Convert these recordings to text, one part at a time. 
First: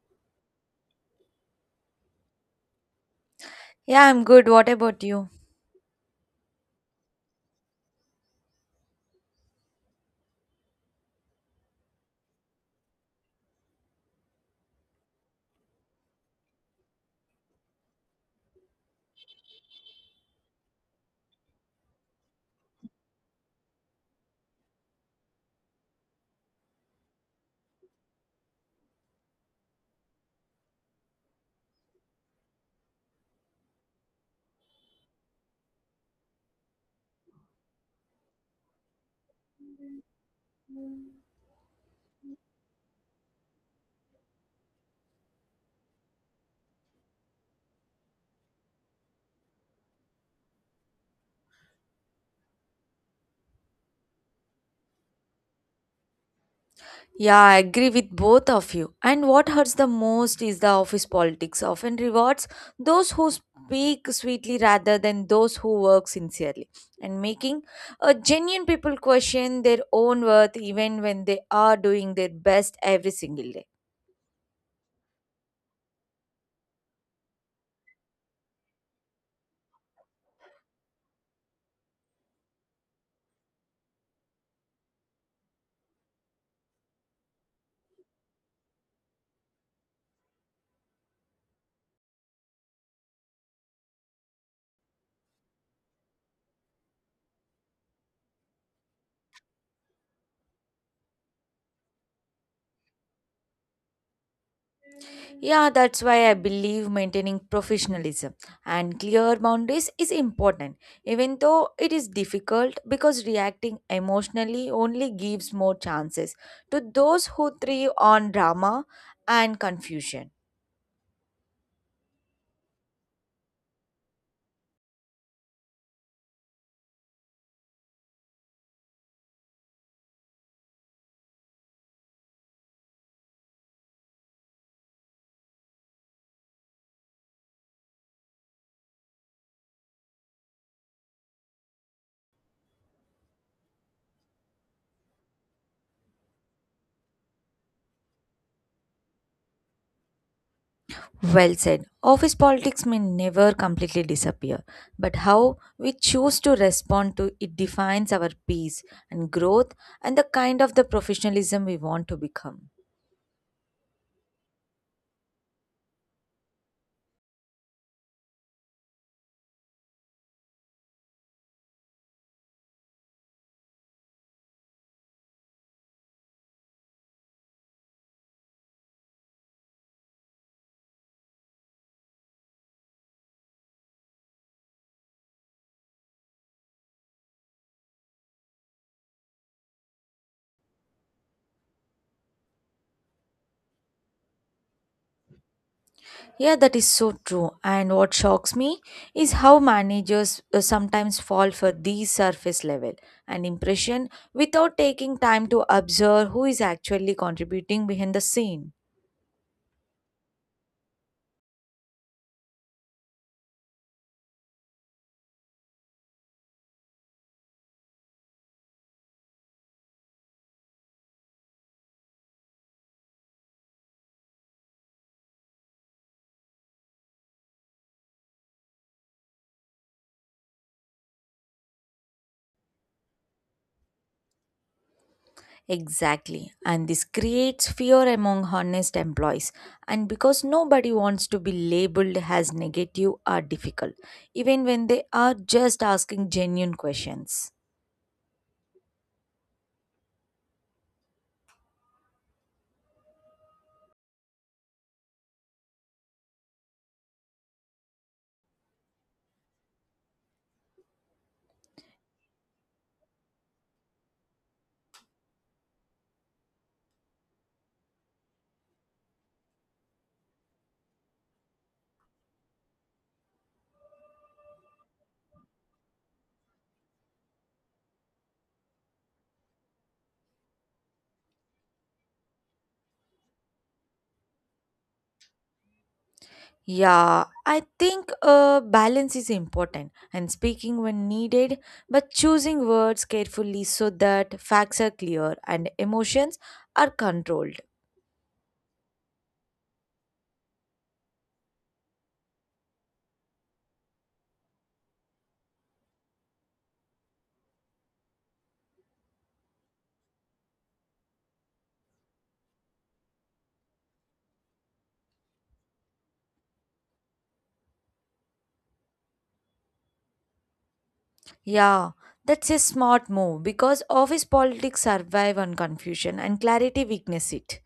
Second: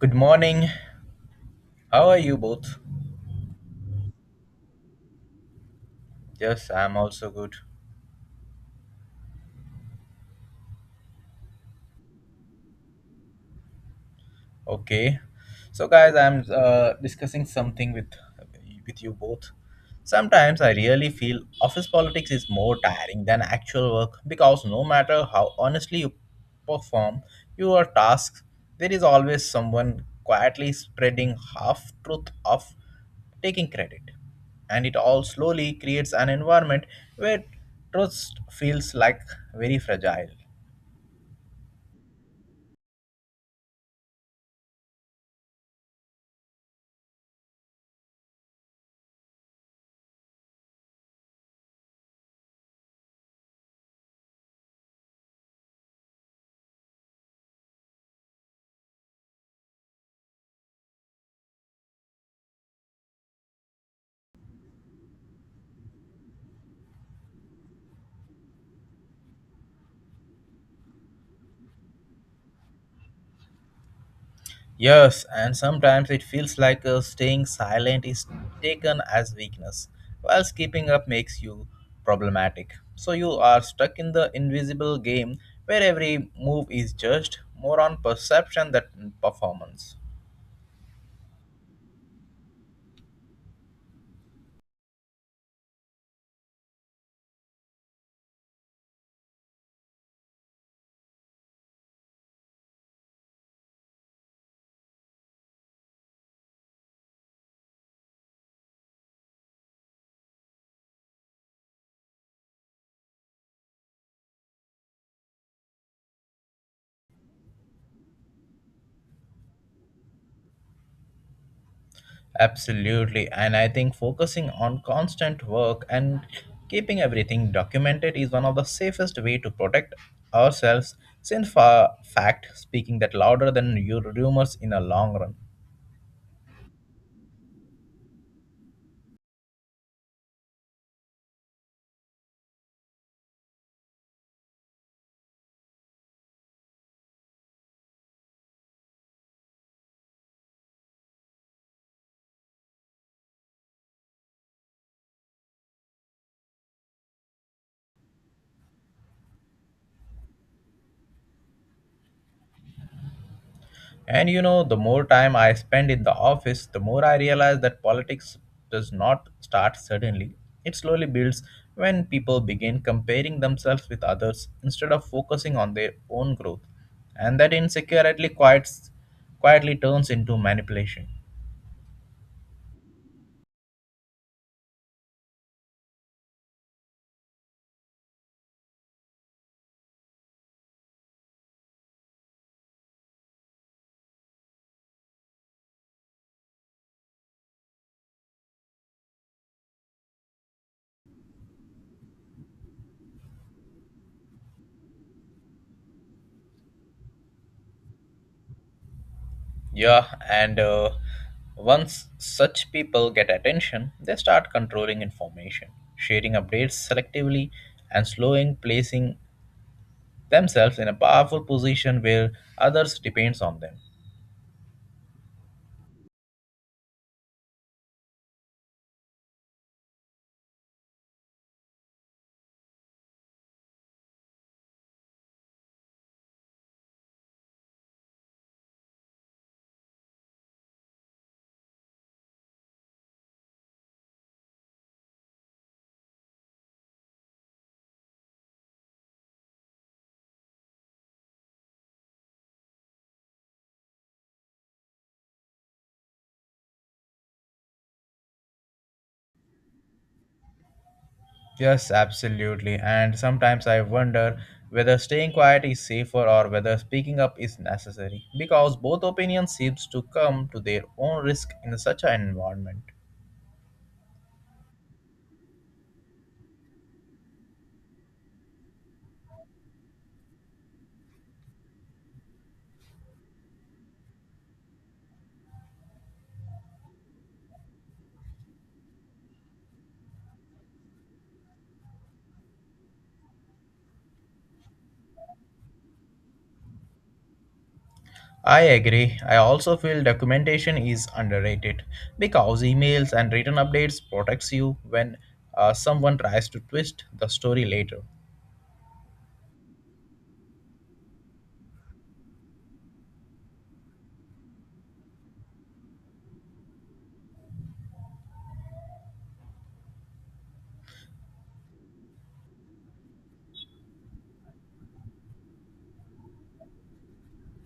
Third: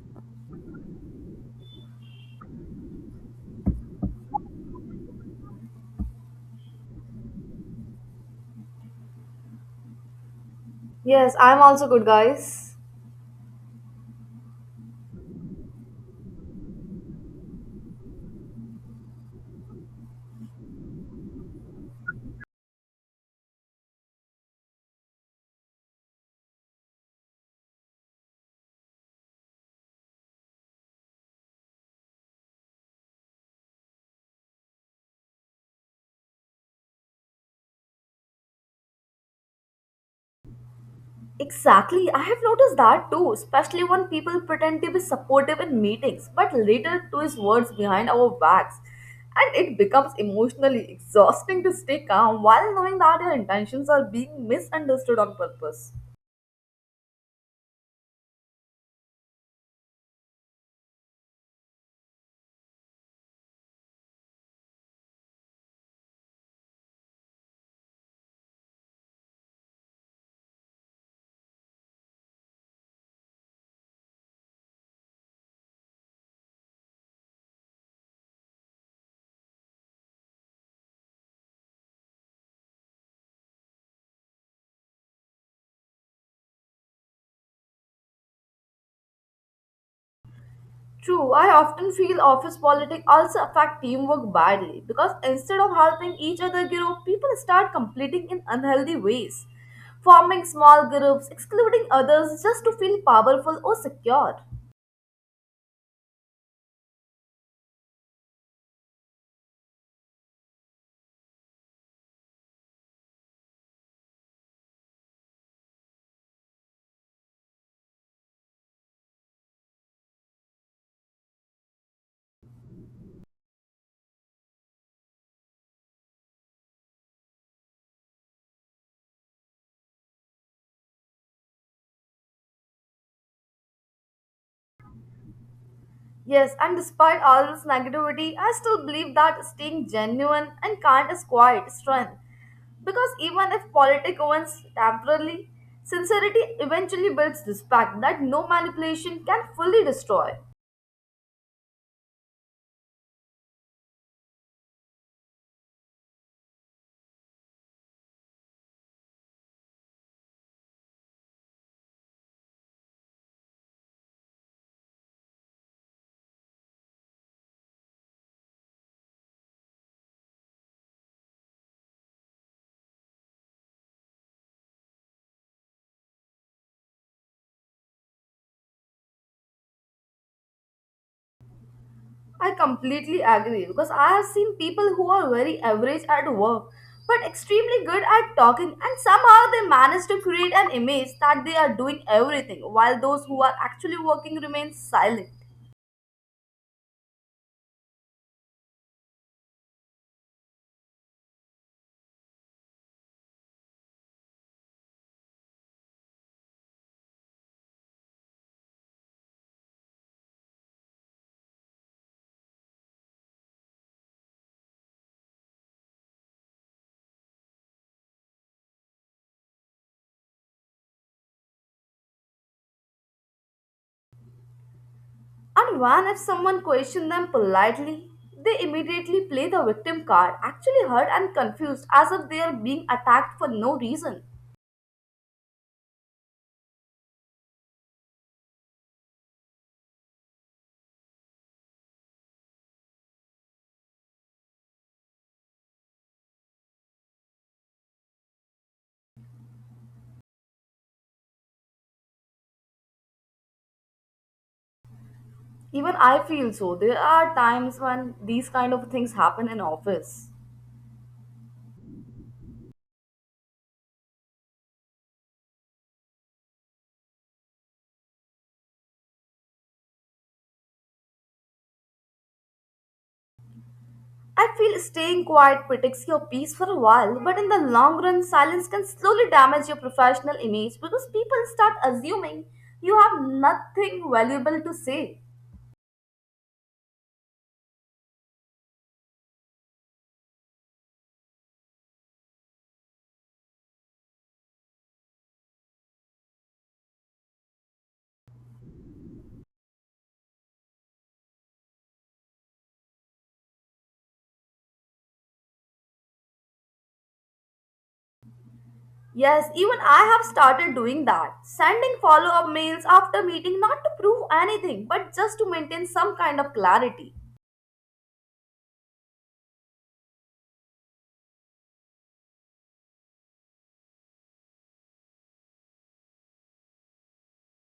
Good morning. How are you both? Yeah, I'm good. What about you? Yes, I'm also good. Yes, I'm also good, guys. Okay. So guys, I'm discussing something with you both. Sometimes I really feel office politics is more tiring than actual work because no matter how honestly you perform your tasks, there is always someone quietly spreading half truth of taking credit. And it all slowly creates an environment where trust feels like very fragile. Exactly, I have noticed that too, especially when people pretend to be supportive in meetings but later twist words behind our backs. And it becomes emotionally exhausting to stay calm while knowing that your intentions are being misunderstood on purpose. Yeah, I agree with both of you. And what hurts the most is the office politics often rewards those who speak sweetly rather than those who work sincerely and making a genuine people question their own worth even when they are doing their best every single day. Yes, and sometimes it feels like staying silent is taken as weakness, while keeping up makes you problematic. So you are stuck in the invisible game where every move is judged more on perception than performance. True, I often feel office politics also affect teamwork badly because instead of helping each other grow, people start competing in unhealthy ways, forming small groups, excluding others just to feel powerful or secure. Yeah, that's why I believe maintaining professionalism and clear boundaries is important, even though it is difficult because reacting emotionally only gives more chances to those who thrive on drama and confusion. Absolutely, and I think focusing on constant work and keeping everything documented is one of the safest way to protect ourselves since for fact speaking that louder than your rumors in a long run. Yes, and despite all this negativity, I still believe that staying genuine and kind is quite strength. Because even if politics wins temporarily, sincerity eventually builds respect that no manipulation can fully destroy. Well said. Office politics may never completely disappear, but how we choose to respond to it defines our peace and growth and the kind of the professionalism we want to become. And you know, the more time I spend in the office, the more I realize that politics does not start suddenly. It slowly builds when people begin comparing themselves with others instead of focusing on their own growth. And that insecurity quietly turns into manipulation. I completely agree because I have seen people who are very average at work but extremely good at talking and somehow they manage to create an image that they are doing everything while those who are actually working remain silent. Yeah, that is so true. And what shocks me is how managers sometimes fall for these surface level and impression without taking time to observe who is actually contributing behind the scene. Yeah, and once such people get attention, they start controlling information, sharing updates selectively, and slowing placing themselves in a powerful position where others depends on them. And when if someone questions them politely, they immediately play the victim card, actually hurt and confused as if they are being attacked for no reason. Exactly. And this creates fear among honest employees. And because nobody wants to be labeled as negative or difficult, even when they are just asking genuine questions. Even I feel so. There are times when these kind of things happen in office. Yes, absolutely. And sometimes I wonder whether staying quiet is safer or whether speaking up is necessary because both opinions seems to come to their own risk in such an environment. I feel staying quiet protects your peace for a while, but in the long run, silence can slowly damage your professional image because people start assuming you have nothing valuable to say. Yeah, I think balance is important and speaking when needed, but choosing words carefully so that facts are clear and emotions are controlled. I agree. I also feel documentation is underrated because emails and written updates protects you when someone tries to twist the story later. Yes, even I have started doing that, sending follow up mails after meeting not to prove anything but just to maintain some kind of clarity. Yeah, that's a smart move because office politics survive on confusion and clarity weakness it.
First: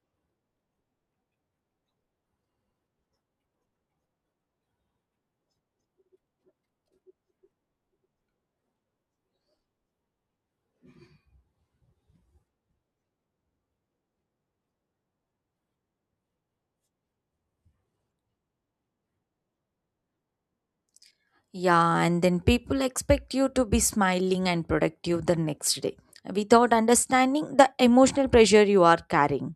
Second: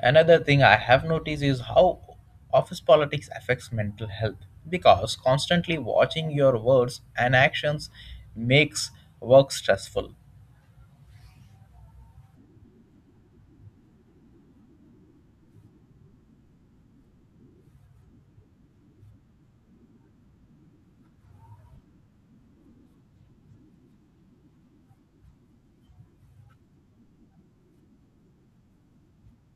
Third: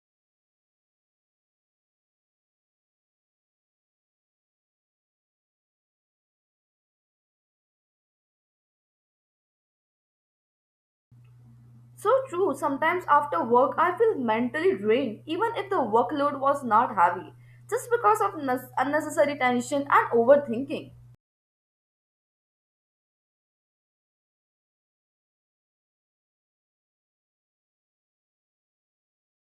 Another thing I have noticed is how office politics affects mental health because constantly watching your words and actions makes work stressful. So true, sometimes after work I feel mentally drained even if the workload was not heavy, just because of unnecessary tension and overthinking. Yeah, and then people expect you to be smiling and productive the next day without understanding the emotional pressure you are carrying.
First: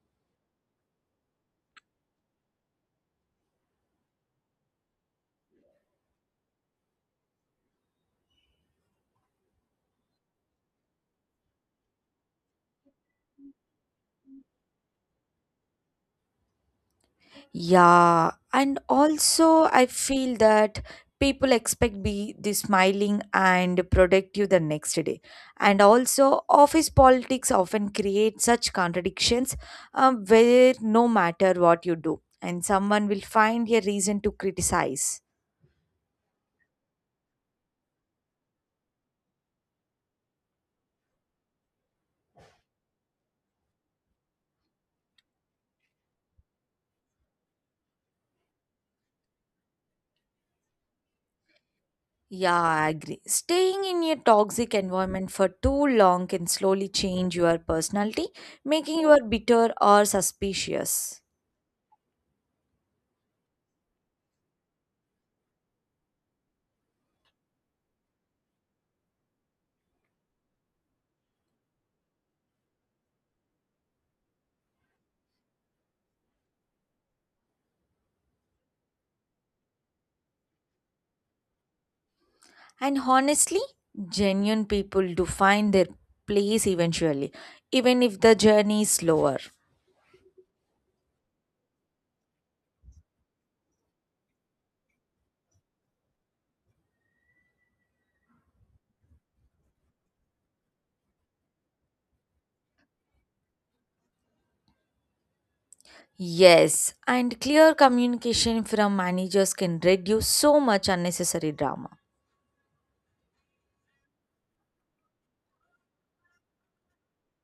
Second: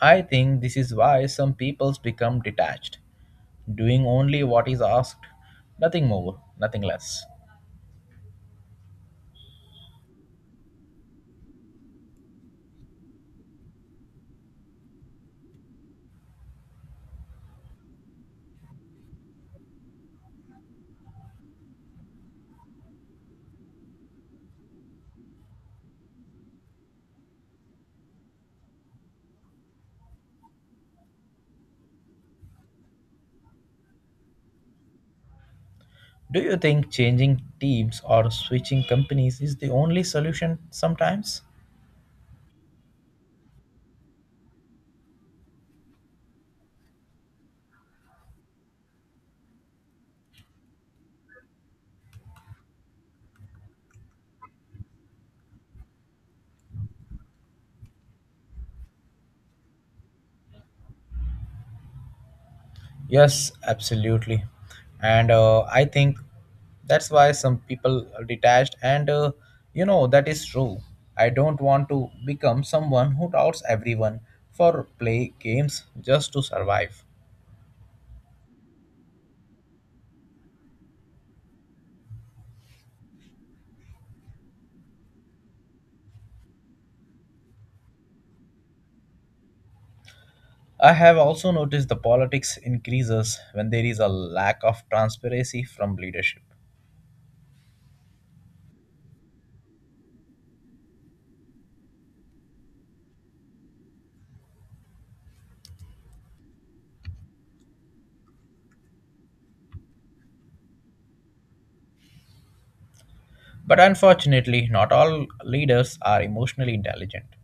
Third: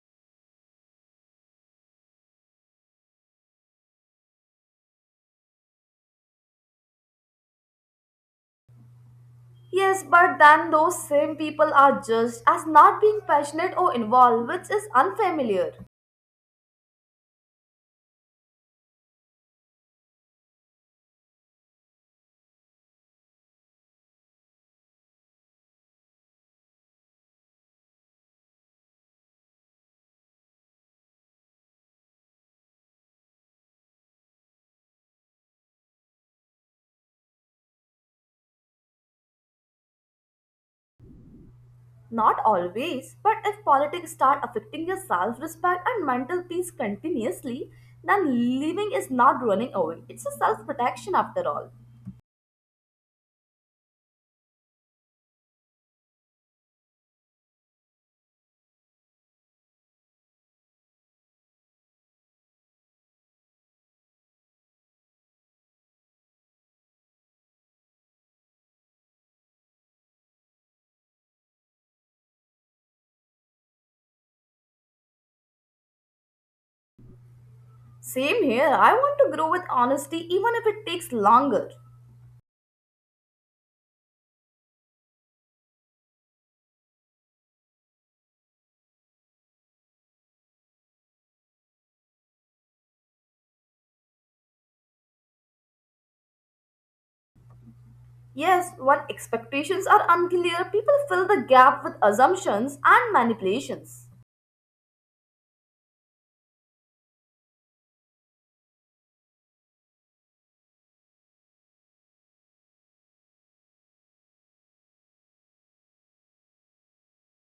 I think this is why some peoples become detached, doing only what is asked, nothing more, nothing less. Yes, but then those same people are judged as not being passionate or involved, which is unfamiliar. Yeah, and also I feel that people expect be the smiling and productive the next day. And also office politics often create such contradictions where no matter what you do, and someone will find a reason to criticize. Do you think changing teams or switching companies is the only solution sometimes? Not always, but if politics start affecting your self respect and mental peace continuously, then leaving is not running away. It's a self protection after all. Yeah, I agree. Staying in a toxic environment for too long can slowly change your personality, making you bitter or suspicious. Yes, absolutely. And I think that's why some people are detached. And you know, that is true. I don't want to become someone who doubts everyone for play games just to survive. Same here, I want to grow with honesty even if it takes longer. And honestly, genuine people do find their place eventually, even if the journey is slower. I have also noticed the politics increases when there is a lack of transparency from leadership. Yes, when expectations are unclear, people fill the gap with assumptions and manipulations. Yes, and clear communication from managers can reduce so much unnecessary drama. But unfortunately, not all leaders are emotionally intelligent.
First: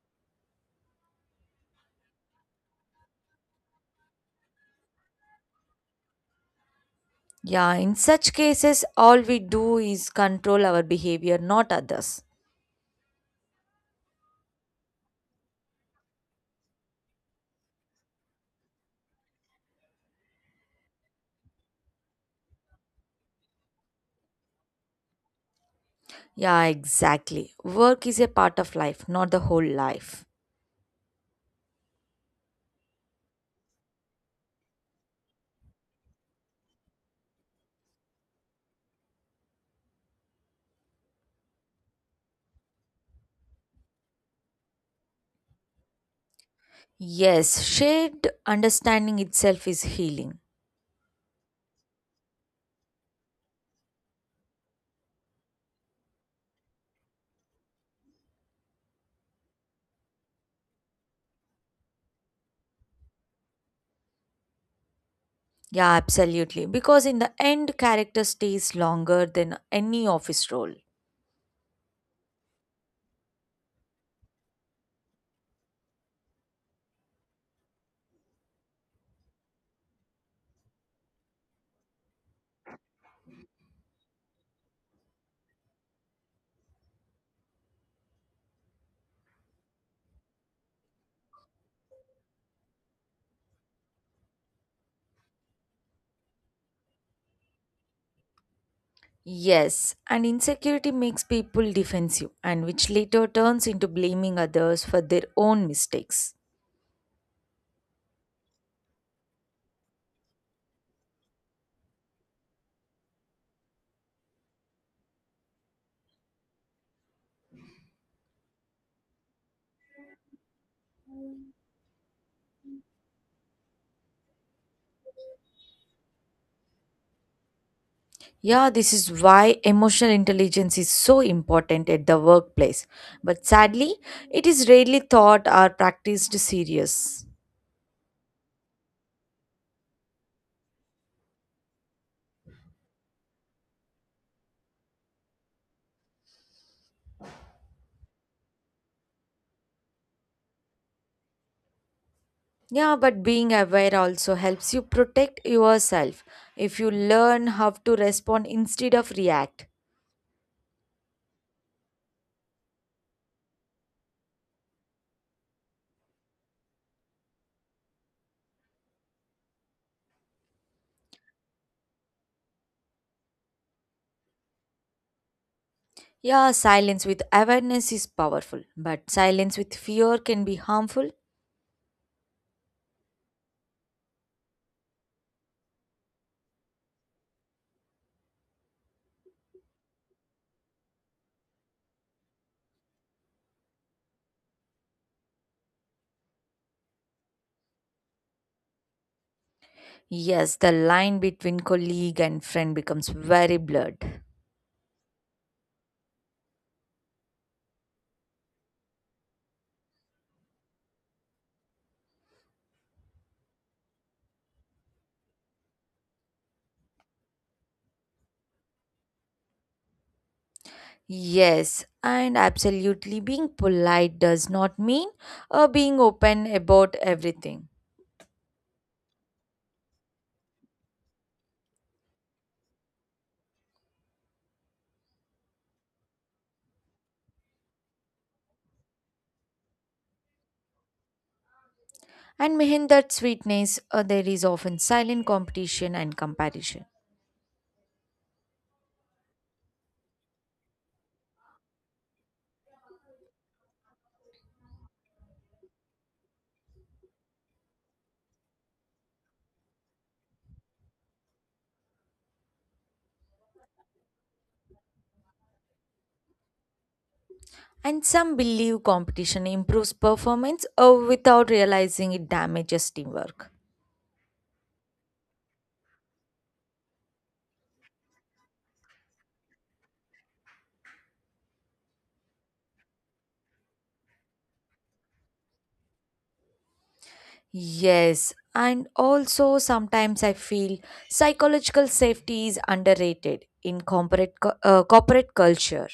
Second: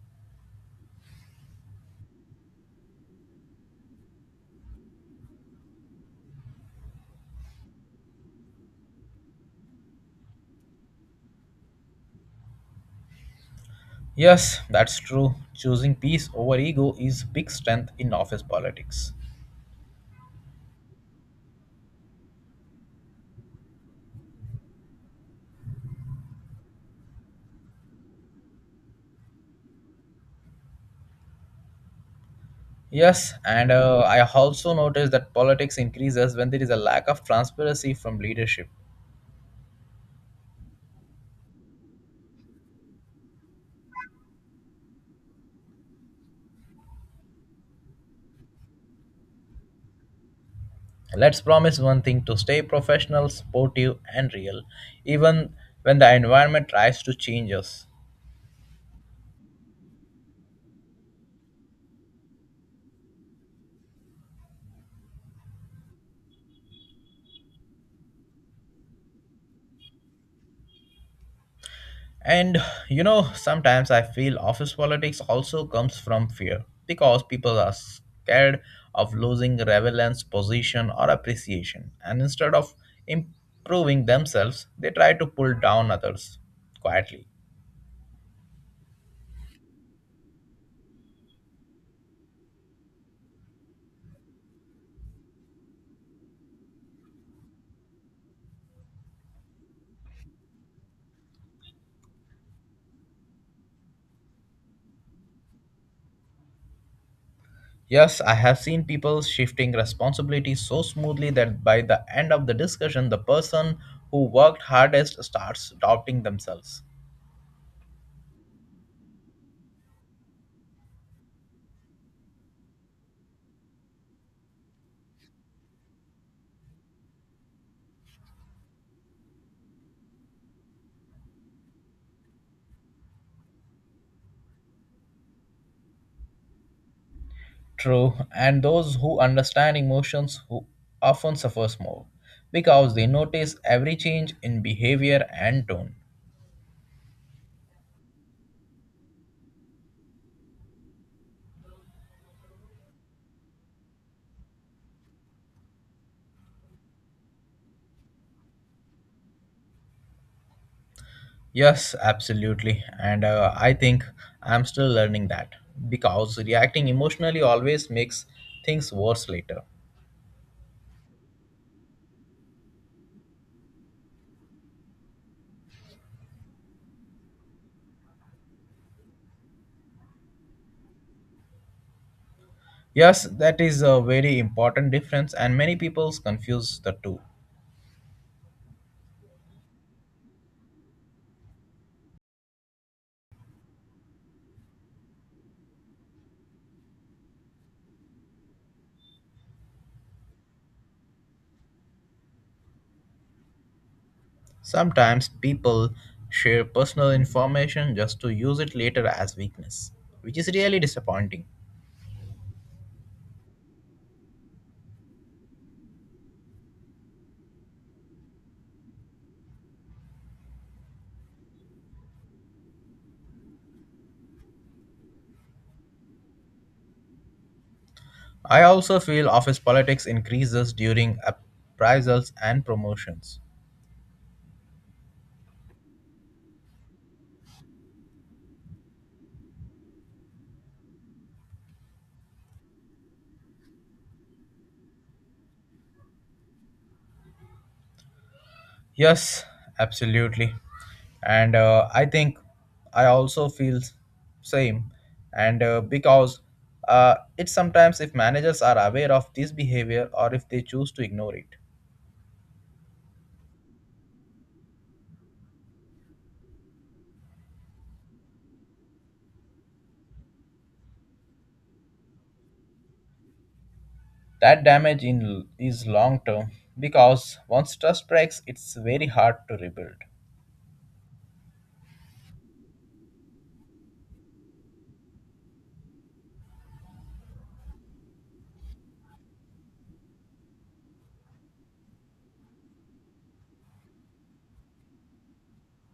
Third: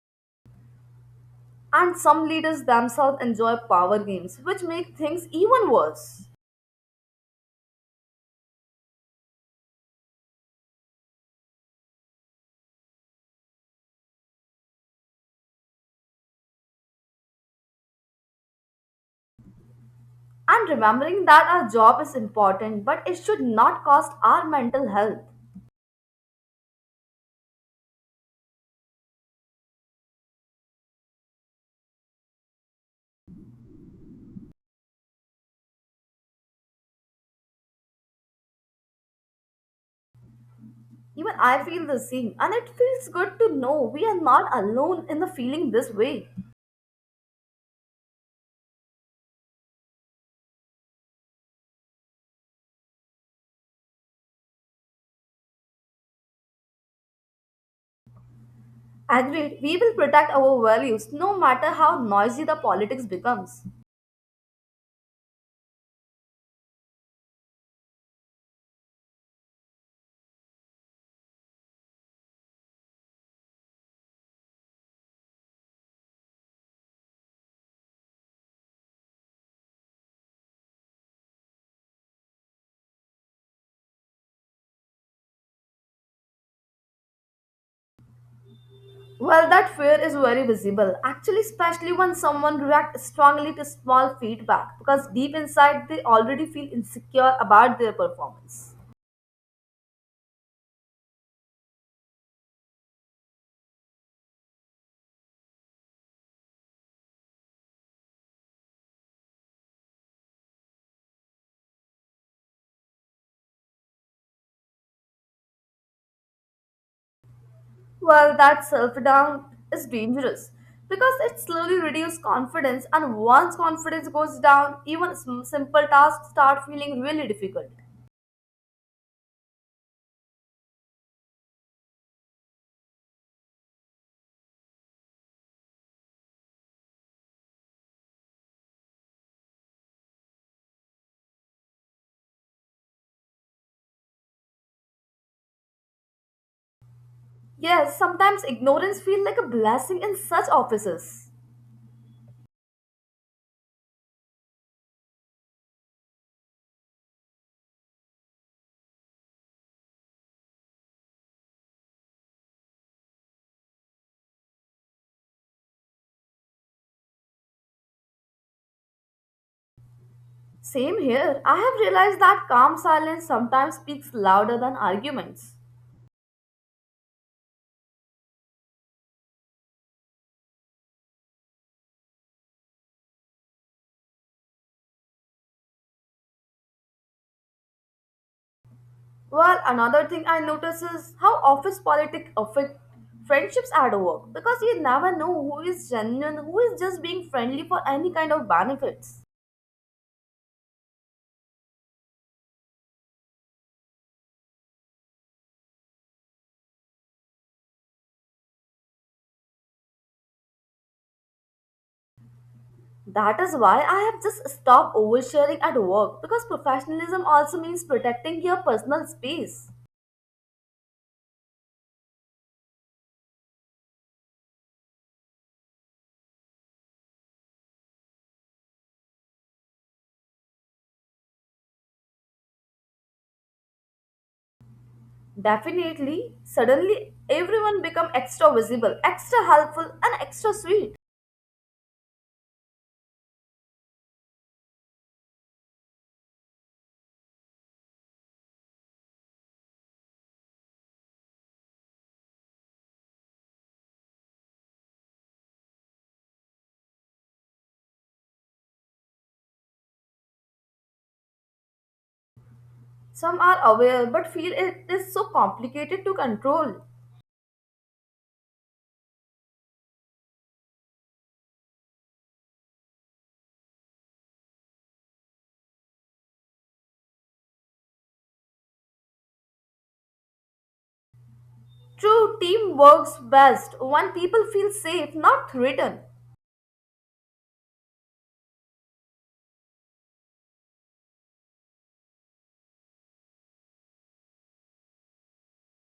And some leaders themselves enjoy power games, which make things even worse. Yeah, in such cases, all we do is control our behavior, not others. Yes, that's true. Choosing peace over ego is big strength in office politics. And remembering that our job is important, but it should not cost our mental health. Yeah, exactly. Work is a part of life, not the whole life. Yes, and I also noticed that politics increases when there is a lack of transparency from leadership. Even I feel the same, and it feels good to know we are not alone in the feeling this way. Yes, shared understanding itself is healing. Let's promise one thing to stay professional, sportive, and real, even when the environment tries to change us. Agreed, we will protect our values no matter how noisy the politics becomes. Yeah, absolutely. Because in the end, character stays longer than any office role. And you know, sometimes I feel office politics also comes from fear because people are scared of losing relevance, position, or appreciation. And instead of improving themselves, they try to pull down others quietly. Well, that fear is very visible, actually, especially when someone reacts strongly to small feedback because deep inside they already feel insecure about their performance. Yes, and insecurity makes people defensive, and which later turns into blaming others for their own mistakes. Yes, I have seen people shifting responsibility so smoothly that by the end of the discussion, the person who worked hardest starts doubting themselves. Well, that self doubt is dangerous because it slowly reduces confidence, and once confidence goes down, even simple tasks start feeling really difficult. Yeah, this is why emotional intelligence is so important at the workplace. But sadly, it is rarely taught or practiced serious. True, and those who understand emotions who often suffers more because they notice every change in behavior and tone. Yes, sometimes ignorance feels like a blessing in such offices. Yeah, but being aware also helps you protect yourself if you learn how to respond instead of react. Yes, absolutely, and I think I'm still learning that because reacting emotionally always makes things worse later. Same here, I have realized that calm silence sometimes speaks louder than arguments. Yeah, silence with awareness is powerful, but silence with fear can be harmful. Yes, that is a very important difference, and many people confuse the two. Well, another thing I notice is how office politics affect friendships at work because you never know who is genuine, who is just being friendly for any kind of benefits. Yes, the line between colleague and friend becomes very blurred. Sometimes people share personal information just to use it later as weakness, which is really disappointing. That is why I have just stopped oversharing at work because professionalism also means protecting your personal space. Yes, and absolutely, being polite does not mean being open about everything. I also feel office politics increases during appraisals and promotions. Definitely, suddenly everyone become extra visible, extra helpful and extra sweet. And behind that sweetness, there is often silent competition and comparison. Yes, absolutely. And I think I also feel same. And because it's sometimes if managers are aware of this behavior or if they choose to ignore it. Some are aware but feel it is so complicated to control. And some believe competition improves performance without realizing it damages teamwork. That damage in is long term because once trust breaks, it's very hard to rebuild. True team works best when people feel safe, not threatened. Yes, and also sometimes I feel psychological safety is underrated in corporate corporate culture.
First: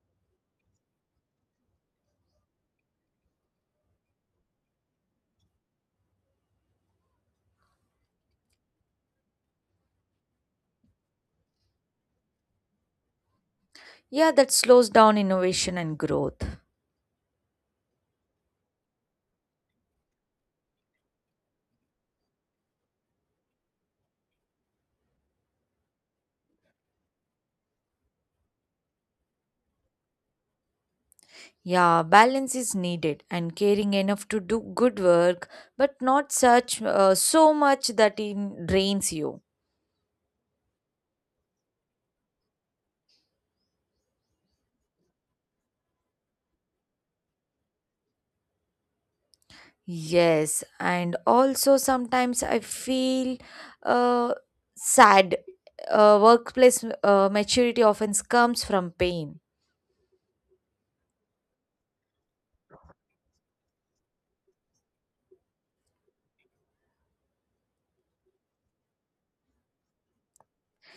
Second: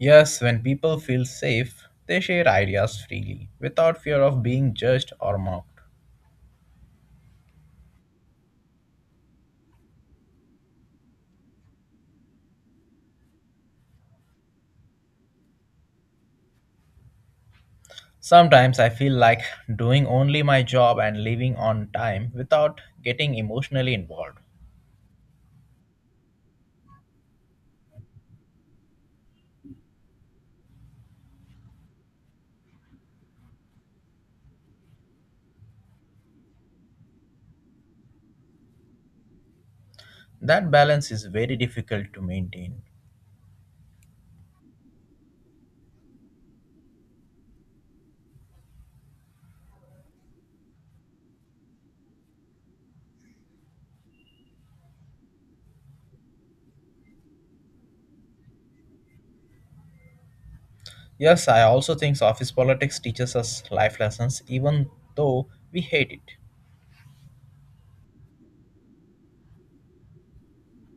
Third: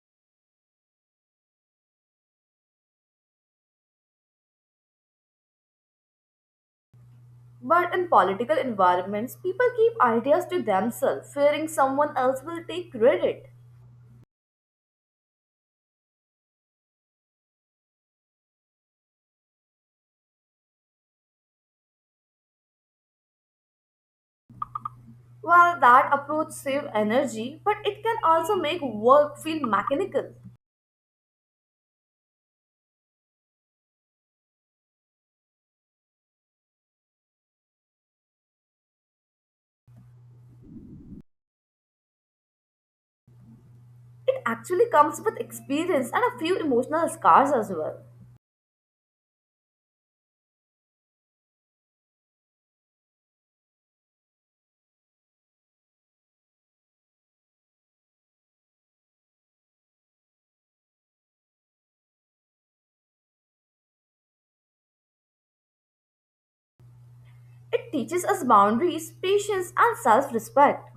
Yes, when people feel safe, they share ideas freely without fear of being judged or mocked. But in political environments, people keep ideas to themselves, fearing someone else will take credit. Yeah, that slows down innovation and growth. Sometimes I feel like doing only my job and leaving on time without getting emotionally involved. Well, that approach saves energy, but it can also make work feel mechanical. Yeah, balance is needed and caring enough to do good work, but not such so much that it drains you. That balance is very difficult to maintain. It actually comes with experience and a few emotional scars as well. Yes, and also sometimes I feel uh, sad. Workplace maturity often comes from pain. Yes, I also think office politics teaches us life lessons even though we hate it. It teaches us boundaries, patience, and self respect.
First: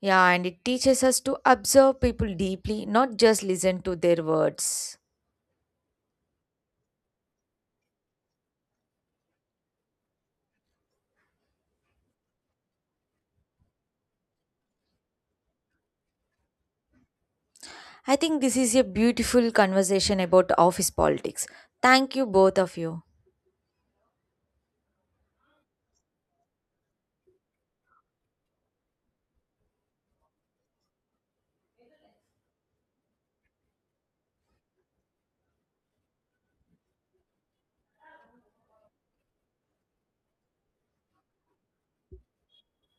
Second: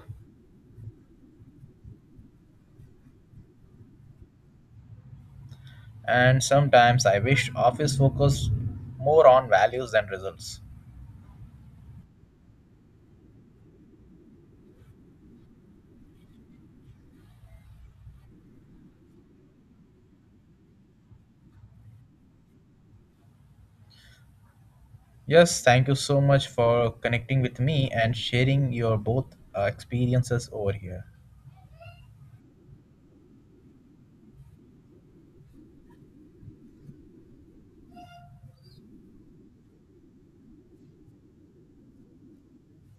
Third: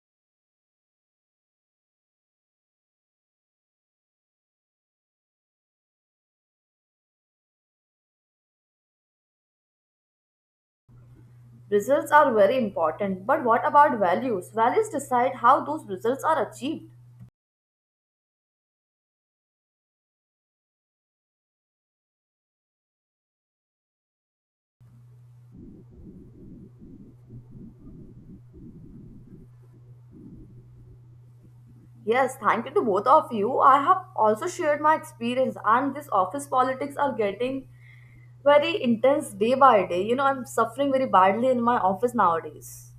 Yeah, and it teaches us to observe people deeply, not just listen to their words. And sometimes I wish office focused more on values than results. Results are very important, but what about values? Values decide how those results are achieved. I think this is a beautiful conversation about office politics. Thank you, both of you. Yes, thank you so much for connecting with me and sharing your both experiences over here. Yes, thank you to both of you. I have also shared my experience, and this office politics are getting very intense day by day. You know, I'm suffering very badly in my office nowadays.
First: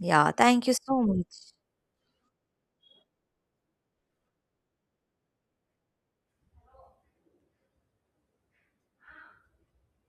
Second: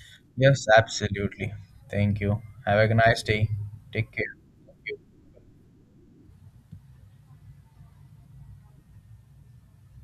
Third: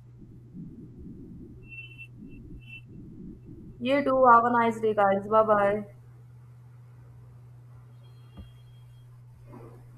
Yeah, Yes, thank you so absolutely. much. Thank you. Have a nice day. You Take too. care. Have a Thank nice day, you. guys. Bye bye.